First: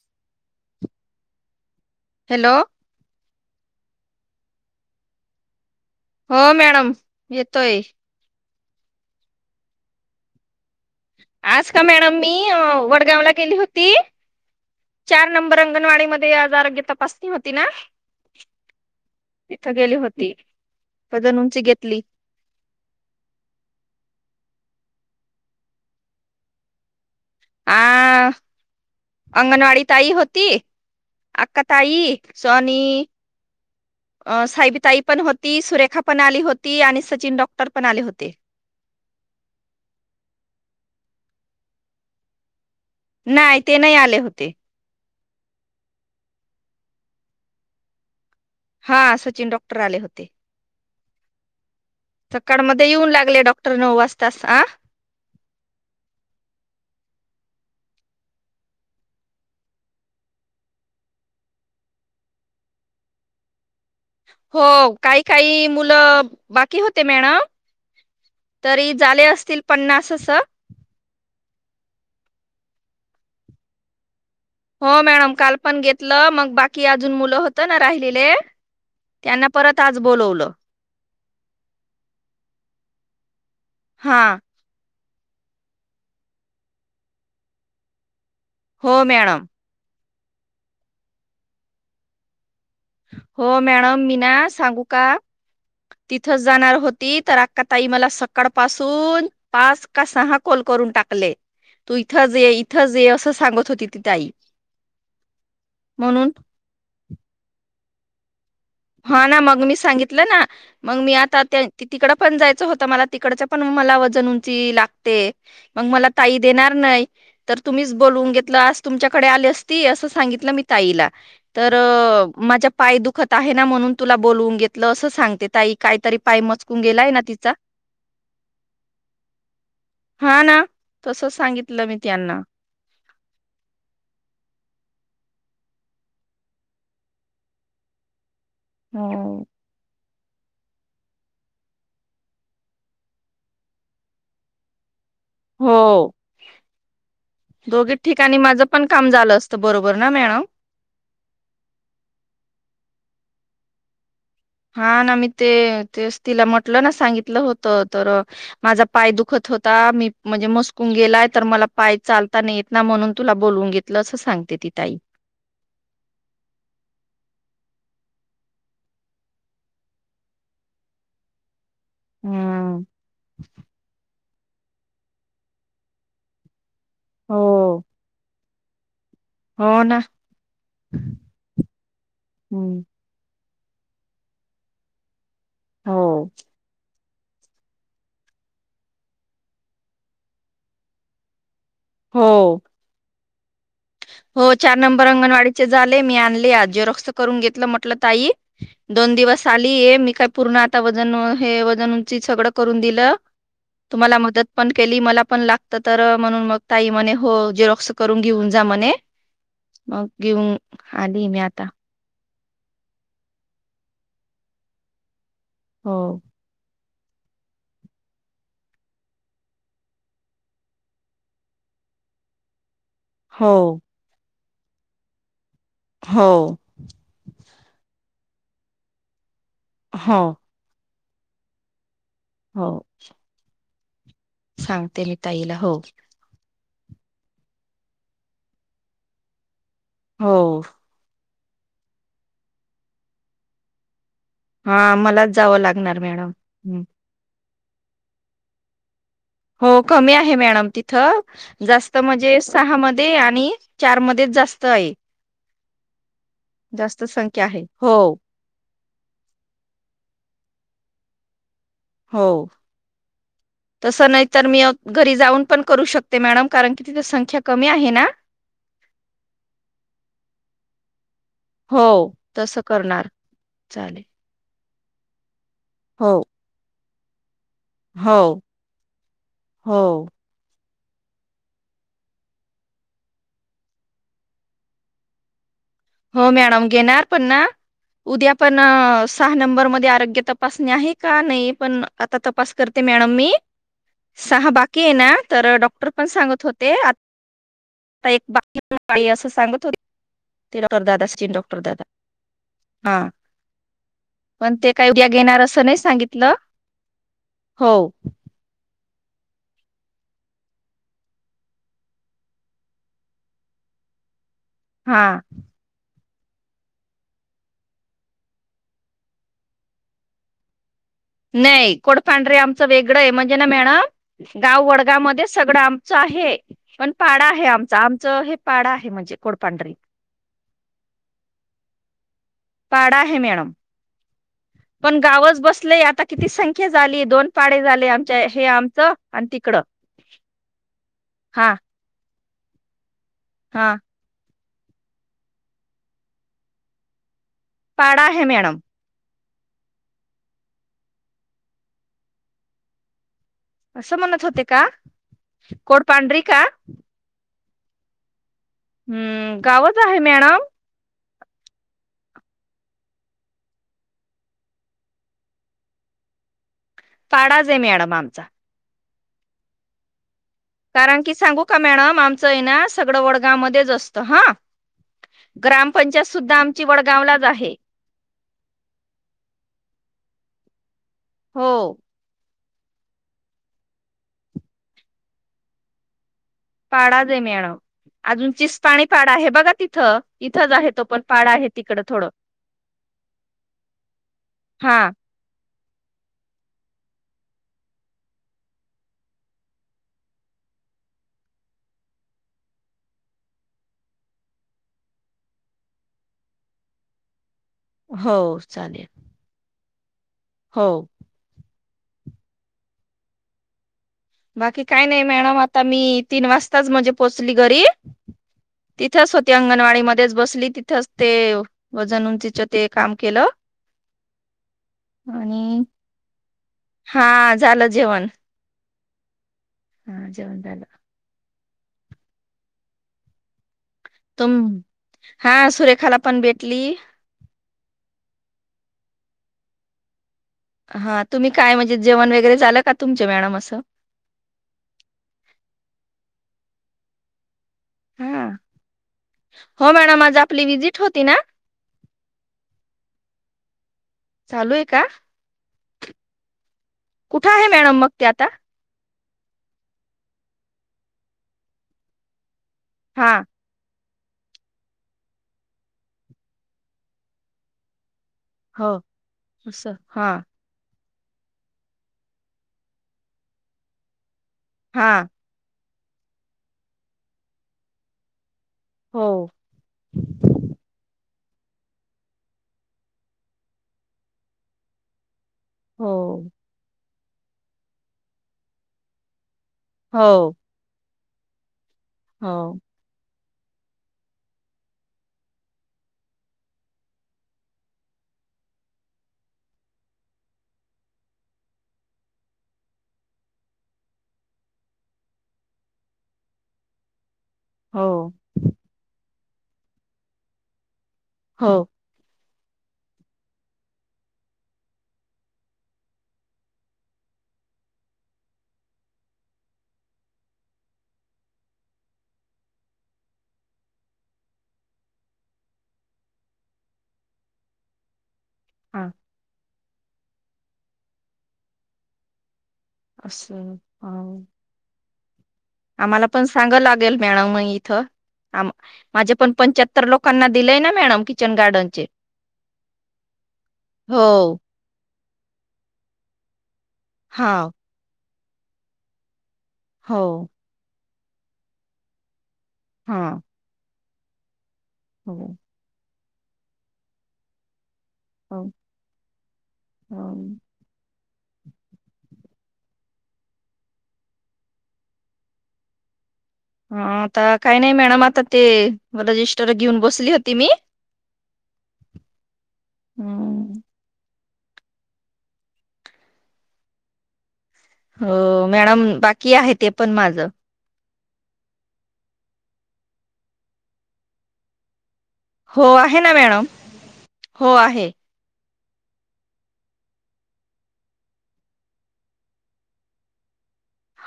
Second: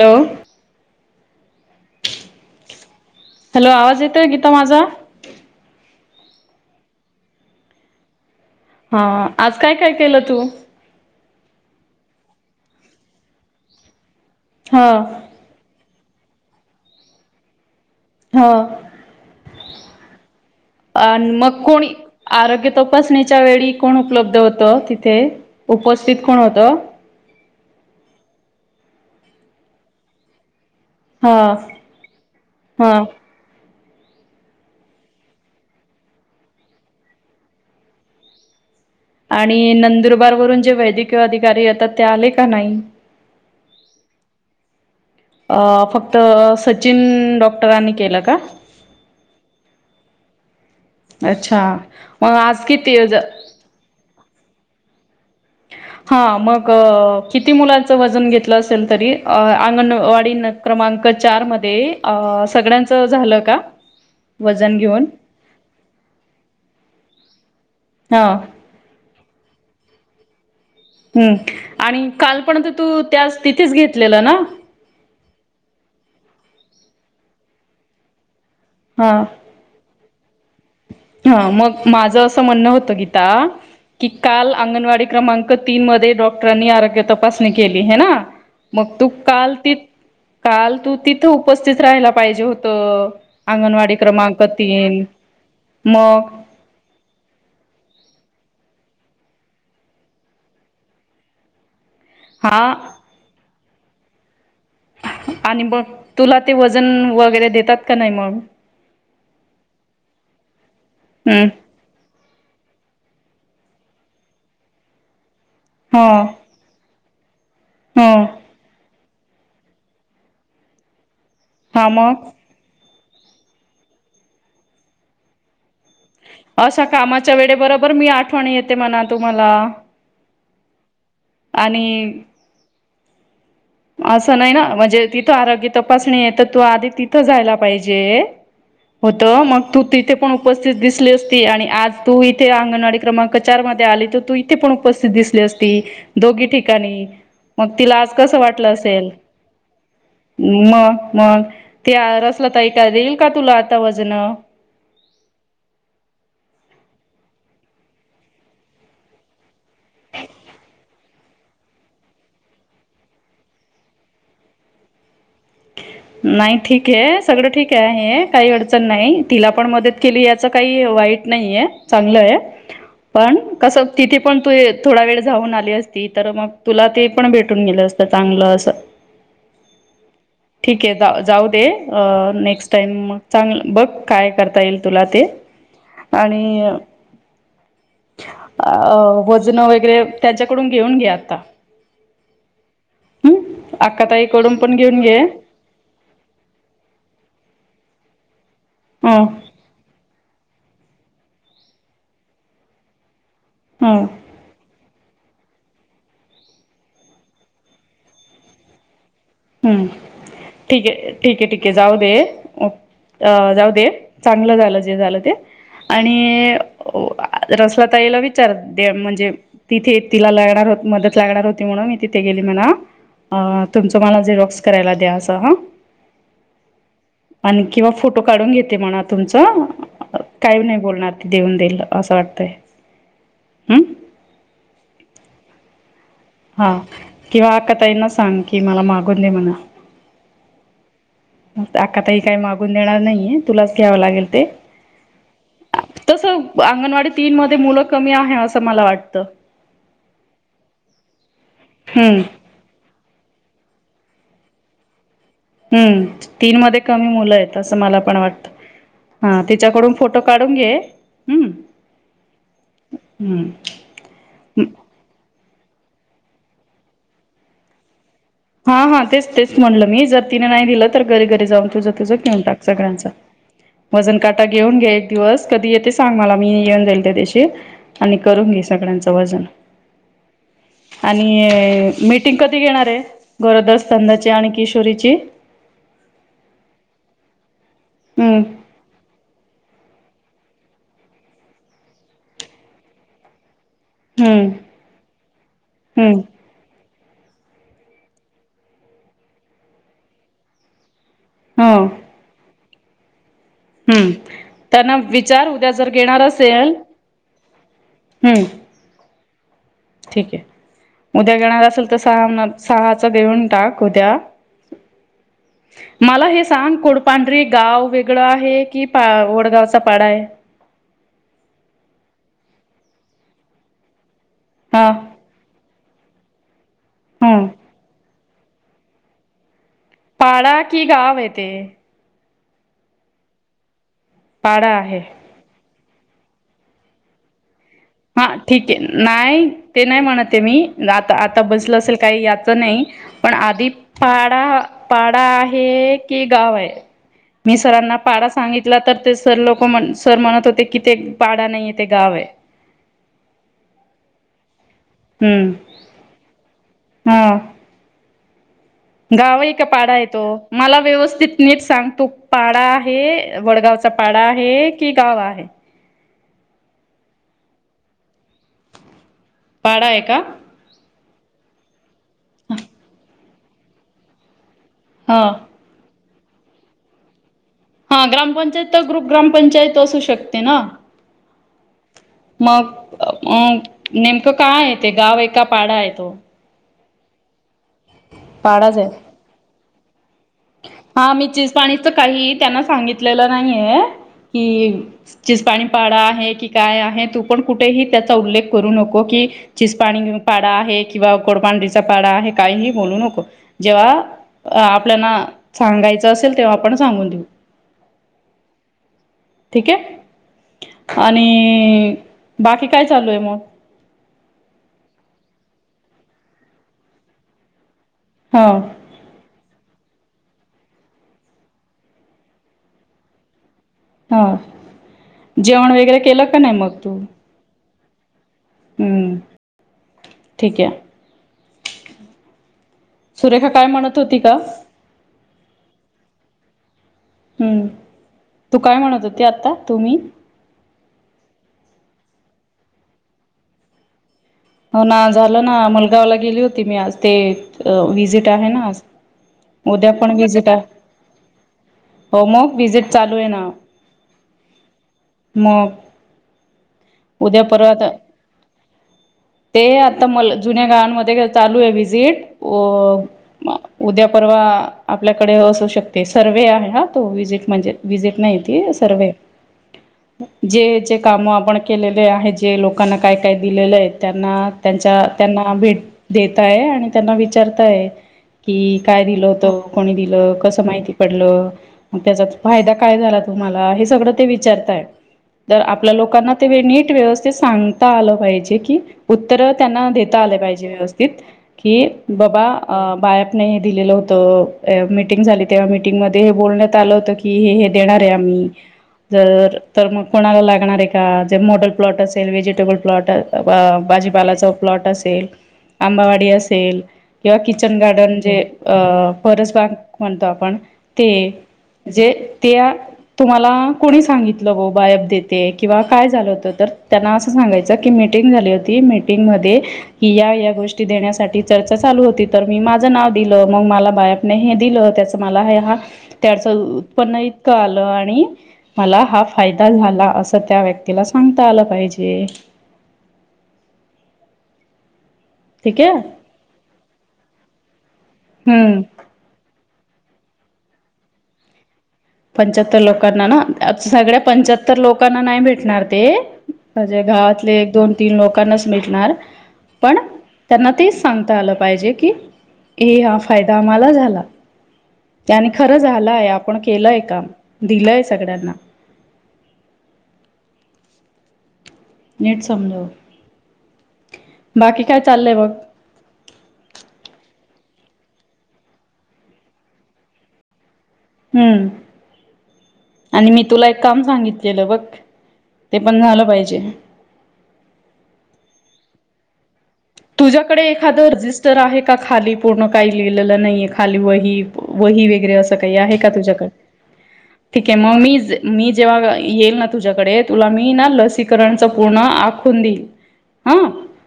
Hello hello hello आवाज येतोय गीता माझा हो मॅडम येतोय हा आज काय, काय केलं तू आज का मॅडम मी वडगावला गेली होती ह चार नंबर अंगणवाडी मध्ये आज आरोग्य तपासणी होती ना ह तिथं गेली होती आणि पदन उंची मग कोणी घेतली आरोग्य तपासणीच्या वेळी कोण उपलब्ध होत तिथे उपस्थित कोण होतं आ अंगणवाडी ताई होती हा आक्का, ताई, सोनी हा साईबीताई पण होती सुरेखा पण आली होती आणि सचिन डॉक्टर पण आले होते आणि नंदुरबार वरून जे वैद्यकीय अधिकारी येतात ते आले का नाही? नाही ते नाही आले होते अ फक्त सचिन डॉक्टरांनी केलं का हा सचिन डॉक्टर आले होते अच्छा मग आज सकाळमध्ये येऊन किती लागले डॉक्ट क्टर नऊ वाजतास आ हा मग किती मुलाचं वजन घेतलं असेल तरी अंगणवाढीन क्रमांक चार मध्ये सगळ्यांचं झालं का हो वजन घेऊन? काही, काही मुलं बाकी होते मॅडम हां तरी झाले असतील पन्नास असं हम् आणि कालपणंत तू त्या तिथेच घेतलेलं ना हो मॅडम काल पण घेतलं मग बाकी अजून मुलं होत ना राहिलेले त्यांना प परत आज बोलवलं ह मग माझं असं म्हणणं होतं गीता की हा काल अंगणवाडी क्रमांक तीन मध्ये डॉक्टरांनी आरोग्य तपासणी केली हे ना मग हो तू मॅडम काल ति काल तू तिथं उपस्थित राहायला पाहिजे हो त हो अंगणवाडी क्रमांक तीन मग तिथच जाणार होती तर अक्का ताई मला सकाळ पासून पाच का सहा कोल करून टाकले. तू इथंज ये हा इथंज ये असं सांगत होती ती ताई. आणि बघ म्हणून तुला ते वजन वगैरे देतात का नाही मग? हा ना मग मी सांगितलं ना मग मी आता हम्म त्या ती तिकडं पण जायचं होतं मला तिकडच्या पण मला वजन उंची लागते मग मला हो ताई देणार नाही तर तुम्हीच हो बोलवून घे तलास आज तुमच्याकडे आली असती अस सांगितलं मी ताईला तर हा मग माझ्या पाय दुख ता आहे ना म्हणून तुला बोलवून घेतलं असं सांगते ताई. काही तरी पाय म असा कामाच्या वेळे बरोबर मी आठवणी येते म्हणा तुम्हाला. हा ना तसच सांगितलं मी आणि त्यांना. असं नाही ना म्हणजे तिथं आरोग्य तपासणी आहे तर तू आदी तिथं जायला पाहिजे. होतं हो मग तू तिथे पण उपस्थित दिसली असती आणि आज तू इथे अंगणवाडी क्रमांक चार मध्ये आली तर तू ती थे उपस्थित दिसली हो असती दोघी ठिकाणी मग दोघी तिला आज ठिकाणी कसं वाट माझं पण काम झालं असतं बरोबर ना मॅडम. मग मग ते आय रसलं ताई काय देईल का तुला आता वजनं. हा ना मी ते तेच तिला म्हटलं ना सांगितलं होतं तर माझा पाय दुखत होता मी म्हणजे मसकून गेलाय तर मला पाय चालता नाही येत ना म्हणून तुला बोलवून घेत तला असं सांगते ती ताई. [inaudible] नाही ठीक आहे सगळं ठीक आहे हे काही अडचण नाही तिला पण मदत केली याचं काही वाईट नाहीये. चांगलं आहे हम्म पण कसं तिथे पण तू थोडा वेळ जाऊन आली असती तर मग तुला ते पण भेटून हो. गेलं असतं चांगलं असं. हो ना. ठीक आहे जा जाऊ दे अ नेक्स्ट हम्म टाइम म चांगलं बघ काय करता येईल तुला ते. हो. आणि वजना वगैरे त्यांच्याकडून घेऊन घे आता. हो. हम्म हो अक्काताईकडून पण चार घेऊन नंबर घे अंगणवाडीत चे जाले मी आणले आज जेरॉक्स करुन घेतलं म्हटलं ताई दोन ह दिवस चाली ये मी काय पूर्ण आता वजन व हे वजन उंची सगळं करून दिलं. हम्म तुम्हाला मदत पण केली मला पण लागतं तर म्हणून मग ताई म्हणे हो जेरोक्स करून घेऊन जा मने. हम्म ठीक आहे आली ठीक मी आहे आता ठीक आहे जाऊ दे अ जाऊ दे चांगलं झालं जे झालं ते हो आणि ओ आ रसला ताईला विचार दे म्हणजे तिथे तिला लागणार होत मदत लागणार होती म्हणून मी तिथे गेली म्हणाव. अ हो तुमचं मला झेरॉक्स करायला द्या असं हा. हो. आणि किंवा फोटो काढून घेते म्हणा तुमचं. हां. काही नाही बोलणार ती देऊन देल असं वाटतय. हो अम्. सांगते मी ताईला हो. हा. किंवा आका ताईना सांग कि मला मागून दे म्हणा. हो. आक्काताई काही मागून देणार नाहीये. तुलाच घ्यावं लागेल ते. हा मलाच जावं लागणार मॅडम. तसं हम्म. अंगणवाडी तीन मध्ये मुलं कमी आहे. असं मला वाटतं. हो कमी आहे मॅडम तिथं. जास्त हम्म म्हणजे सहा मध्ये आणि चार मध्येच जास्त आहे. हम्म. तीन मध्ये जास्त कमी संख्या मुलंयेत. आहे असं हो मला पण वाटतं. हा तिच्याकडून फोटो काढून घे. हम्म. हो. हम्म. तसं नाहीत तर मी घरी जाऊन पण करू शकते मॅडम. कारण की तिथ संख्या कमी आहे ना. हा हा तेच तेच म्हणलं मी. जर तिने नाही दिलं तर, घरी घरी जाऊन हो तुझं तुझं घेऊन तसं टाक सगळ्यांच. करणार चालेल वजन काटा घेऊन घे एक दिवस. कधी येते हो सांग मला. मी येऊन जाईल त्या दिशी. आणि हो करून घे सगळ्यांचं वजन. हो आणि मीटिंग कधी घेणारे. गरोदरस्तंधाची आणि किशोरीची. हो मॅडम घेणार पण ना. उद्या हम्म पण सहा नंबर मध्ये आरोग्य तपासणी आहे का नाही. पण आता तपास करते मॅडम मी. हम्म सहा बाकी आहे ना. तर डॉक्टर पण हम्म सांगत होते. आ ता एक बा [unintelligible] बाई असं सांगत होते. ते डॉ दादा असन. डॉक्टर दादा. हो. हा. हम्म पण ते काही त्यांना उद्या घेणार विचार असं उद्या नाही जर घेणार सांगितलं. असेल हो. हम्म. ठीके. उद्या घेणार असेल तर सहा सहाचा देऊन टाक उद्या. हा. ह [unintelligible] मला हे सांग. कुडपांढरी गाव वेगळं आहे की, वडगावचा पाडाये. नाही कोडपांडरे आमचं वेगळंय. म्हणजे ना मॅडम. गाव हा वडगाव मध्येच सगळं आमचं आहे. पण पाडा आहे हम्म आमचा. आमचं हे पाडा आहे म्हणजे कोडपांढरी. पाडा की गावे तेे? पाडा आहे मॅडम. पाडा पण आहे. गावच बसले. आता किती संख्या झाली. दोन पाडे झाले आम हा ठीके. नाही ते नाही म्हणते मी. आता आता हा बसलं असेल काही याचं नाही. पण आधी हा पाडा पाडा आहे की गावये? मी सरांना आहे पाडा मॅडम सांगितला तर ते सर लोक म्हण, सर म्हणत होते की ते पाडा नाहीय ते गाव आहे. असं म्हणत होते का? हम्म. कोडपाडरी का? ह. हम्म गावय का गावच आहे पाडाय तो? मॅडम मला व्यवस्थित नीट सांग. तो पाडा आहे. वडगावचा पाडा आहे की गाव आहे? पाडाचे मॅडम आमचा. पाडाय का? कारण की सांगू का मॅडम. आमचंय ना सगळं वडगाव मध्येच असतं ह. हां. ग्रामपंचायत सुद्धा आमची वडगावलाच आहे. हा ग्रामपंचायत तर ग्रुप ग्रामपंचायत असू शकते ना. हो. मग अ नेमकं काय आहे ते गाव एका पाडा आहे तो. पाडा ज मण अजूनचीच पाणी पाडा आहे बघा तिथं. इथंच आहे तो पण हा मी पाडा आहे तिकडं चिजपाणीच थोडं काही त्यांना सांगितलेलं नाहीये की हा चिज पाणीपाड आहे की काय आहे तू पण कुठेही त्याचा उल्लेख करू नको की चिस पाणीऊ पाडा आहे किंवा कोडपांढरीचा पाडा आहे काहीही बोलू नको जेव्हा अ आपल्याला सांगायचं असेल तेव्हा आपण सांगून देऊ. हो चालेल. ठीक आहे. हो. आणि बाकी काय चालू आहे मग? बाकी काय नाही मॅडम आता मी तीन वाजताच म्हणजे पोहोचली घरी. हां. तिथच होती अंगणवाडी मध्येच बसली तिथंच ते वजन उंचीच ते काम केलं. हा आणि जेवण वगैरे केलं का नाही मग तुम्ही हा झालं जेवण. हम्म हा जेवण ठीक झालं आहे. सुरेखा काय म्हणत होती तुम का? हा सुरेखाला पण भेटली. हम्म, तू काय म्हणत होते आता तुम्ही, हा तुम्ही काय म्हणजे, जेवण वगैरे झालं का तुमचे मॅडम असं, हो ना झालं ना मुलगावला गेली होती, मी आज ते अ हा विजिट आहे ना आज हो उद्या मॅडम पण आज आपली विजिट आहे. होती ना हो मग विजिट चालू आहे ना, चालू आहे का मग कुठं उद्या आहे परवा मॅडम मग ते आता. ते आता म जुन्या गावांमध्ये चालू आहे, वि्जिट. हा अ उद्या परवा आपल्याकडे असू शकते, सर्वहे आहे हा तो विजिट म्हणजे विजिट नाही. हो हॆ सरवे असं हा जे जे कामं आपण केलेले आहे जे लोकांना काय काय दिलेलं आहे त्यांना हा त्यांच्या त्यांना भेट देतय आणि त्यांना विचारताय की काय हो दिल होतो. कोणी दिलं कसं माहिती पडलं. मग त्याचा फायदा काय झाला तुम्हाला हे सगळं ते विचारताय. अ आपल्या हो लोकांना ते, नीट व्यवस्थित सांगता आलं पाहिजे की उत्तर त्यांना हो देता आले पाहिजे, व्यवस्थित की, बाबा हो अ बायतंने हे दिलेलं होत. अ मिीटिंग झाली तेव्हा मीटिंगमध्येध्ये हे बोलण्यात आलं होत की की हे हे देणार आहे आम्ही जर, तर मग कोणाला लागणार आहे का, जे मोडल प्लॉट असेल व्हेजिटेबल प्लॉटअसेल अ.. बाजीपालाचा प्लॉट असेल, आंबावाडी असेल, किंवा किचन हो गार्डन जे अ परसबाग म्हणतो आपण ते हो जे त्या तुम्हाला कोणी सांगितलं हो, बायप देते किंवा काय झालं होतं तर, त्यांना असं सांगायचं ज की मीटिंग झाली होती, मीटिंगमध्येध्ये कि या या, गोष्टी देण्यासाठी चर्चा चालू होती तर, मी माझं नाव दिलं मग मला बाया [unintelligible] मला हा, फायदा झाला अस, त्या व्यक्तीला सांगता आलं पाहिजे. अस आणि ठीक आहे आम्हाला पण सांगाल लागेल, मॅडम इथ आम हम्म माझे पण पंच्याहत्त तर लोकांना दिलंय ना, मॅडम किचन गार्डनचे पंच्याहत्तर लोकांना ना, आत सगळ्या हो पंच्याहत्तर लोकांना नाही भेटणार ते म्हणजे हा गावातले एक- दोन -तीन लोकांनाच भेटणार पण हो त्यांना तेच सांगता आलं पाहिजे की की हा, फायदा आम्हाला झाला. हो त्यानी खरं झालय आपण केलंय, काम दिलंय सगळ्यांना हम, नीट समजाव, बाकी काय चाललंय मग हा, आता काही नाही मॅडम आता ते, रजिस्टर घेऊन बसली होती मी. हम्म, आणि मी हम्म तुला काम सांगितलेलं बघ ते पण झालं पाहिजे. हो, मॅडम बाकी आहे ते पण माझ. तिकडे एखादं रजिस्टर आहे का? खाली पूर्ण काही लिहिलेलं नाही आहे खाली वही वही वगैरे असं हो काही आहे का? ना मॅडम तुझ्याकड ठीक आहे. मग मीच मी जेव्हा येईल ना, तुझ्याकडे तुला मी ना, लसीकरणच पूर्ण आखून देईल. हा,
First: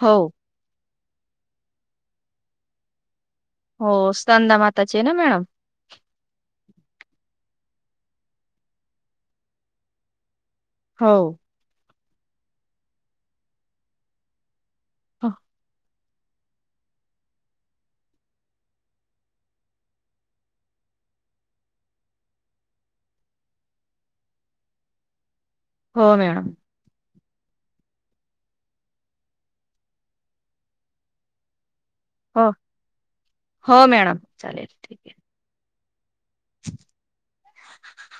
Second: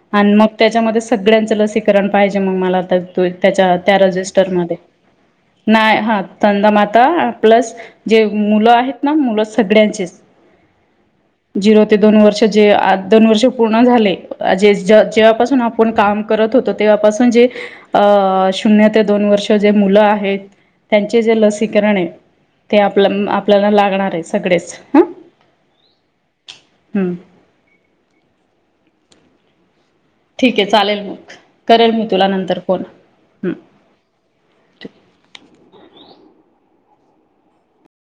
हो आणि मग त्याच्यामध्ये सगळ्याच लसीकरण पाहिजे, मग मला आता होय, त्याच्या त्या हो स्तनदा रजिस्टरमध्ये माताचे ना मॅडम नाही. हा, स्तनदा माता प्लस जे मुलं आहेत ना, मुलं सगळ्यांचेच. हाऊ, हो [unintelligible] आपण काम करत होतो. तेव्हापासून जे अ शून्य ते दोन वर्ष जे मुल आहेत. त्यांचे जे लसीकरण आहे. ते आपल्या आपल्याला लागणार आहे. सगळेच हा, हो, मॅडम हम्म, ठीक आहे चालेल मग करेल, मी तुला हो नंतर फोन. हं. हो, मॅडम चालेल ठीक आहे. [inaudible]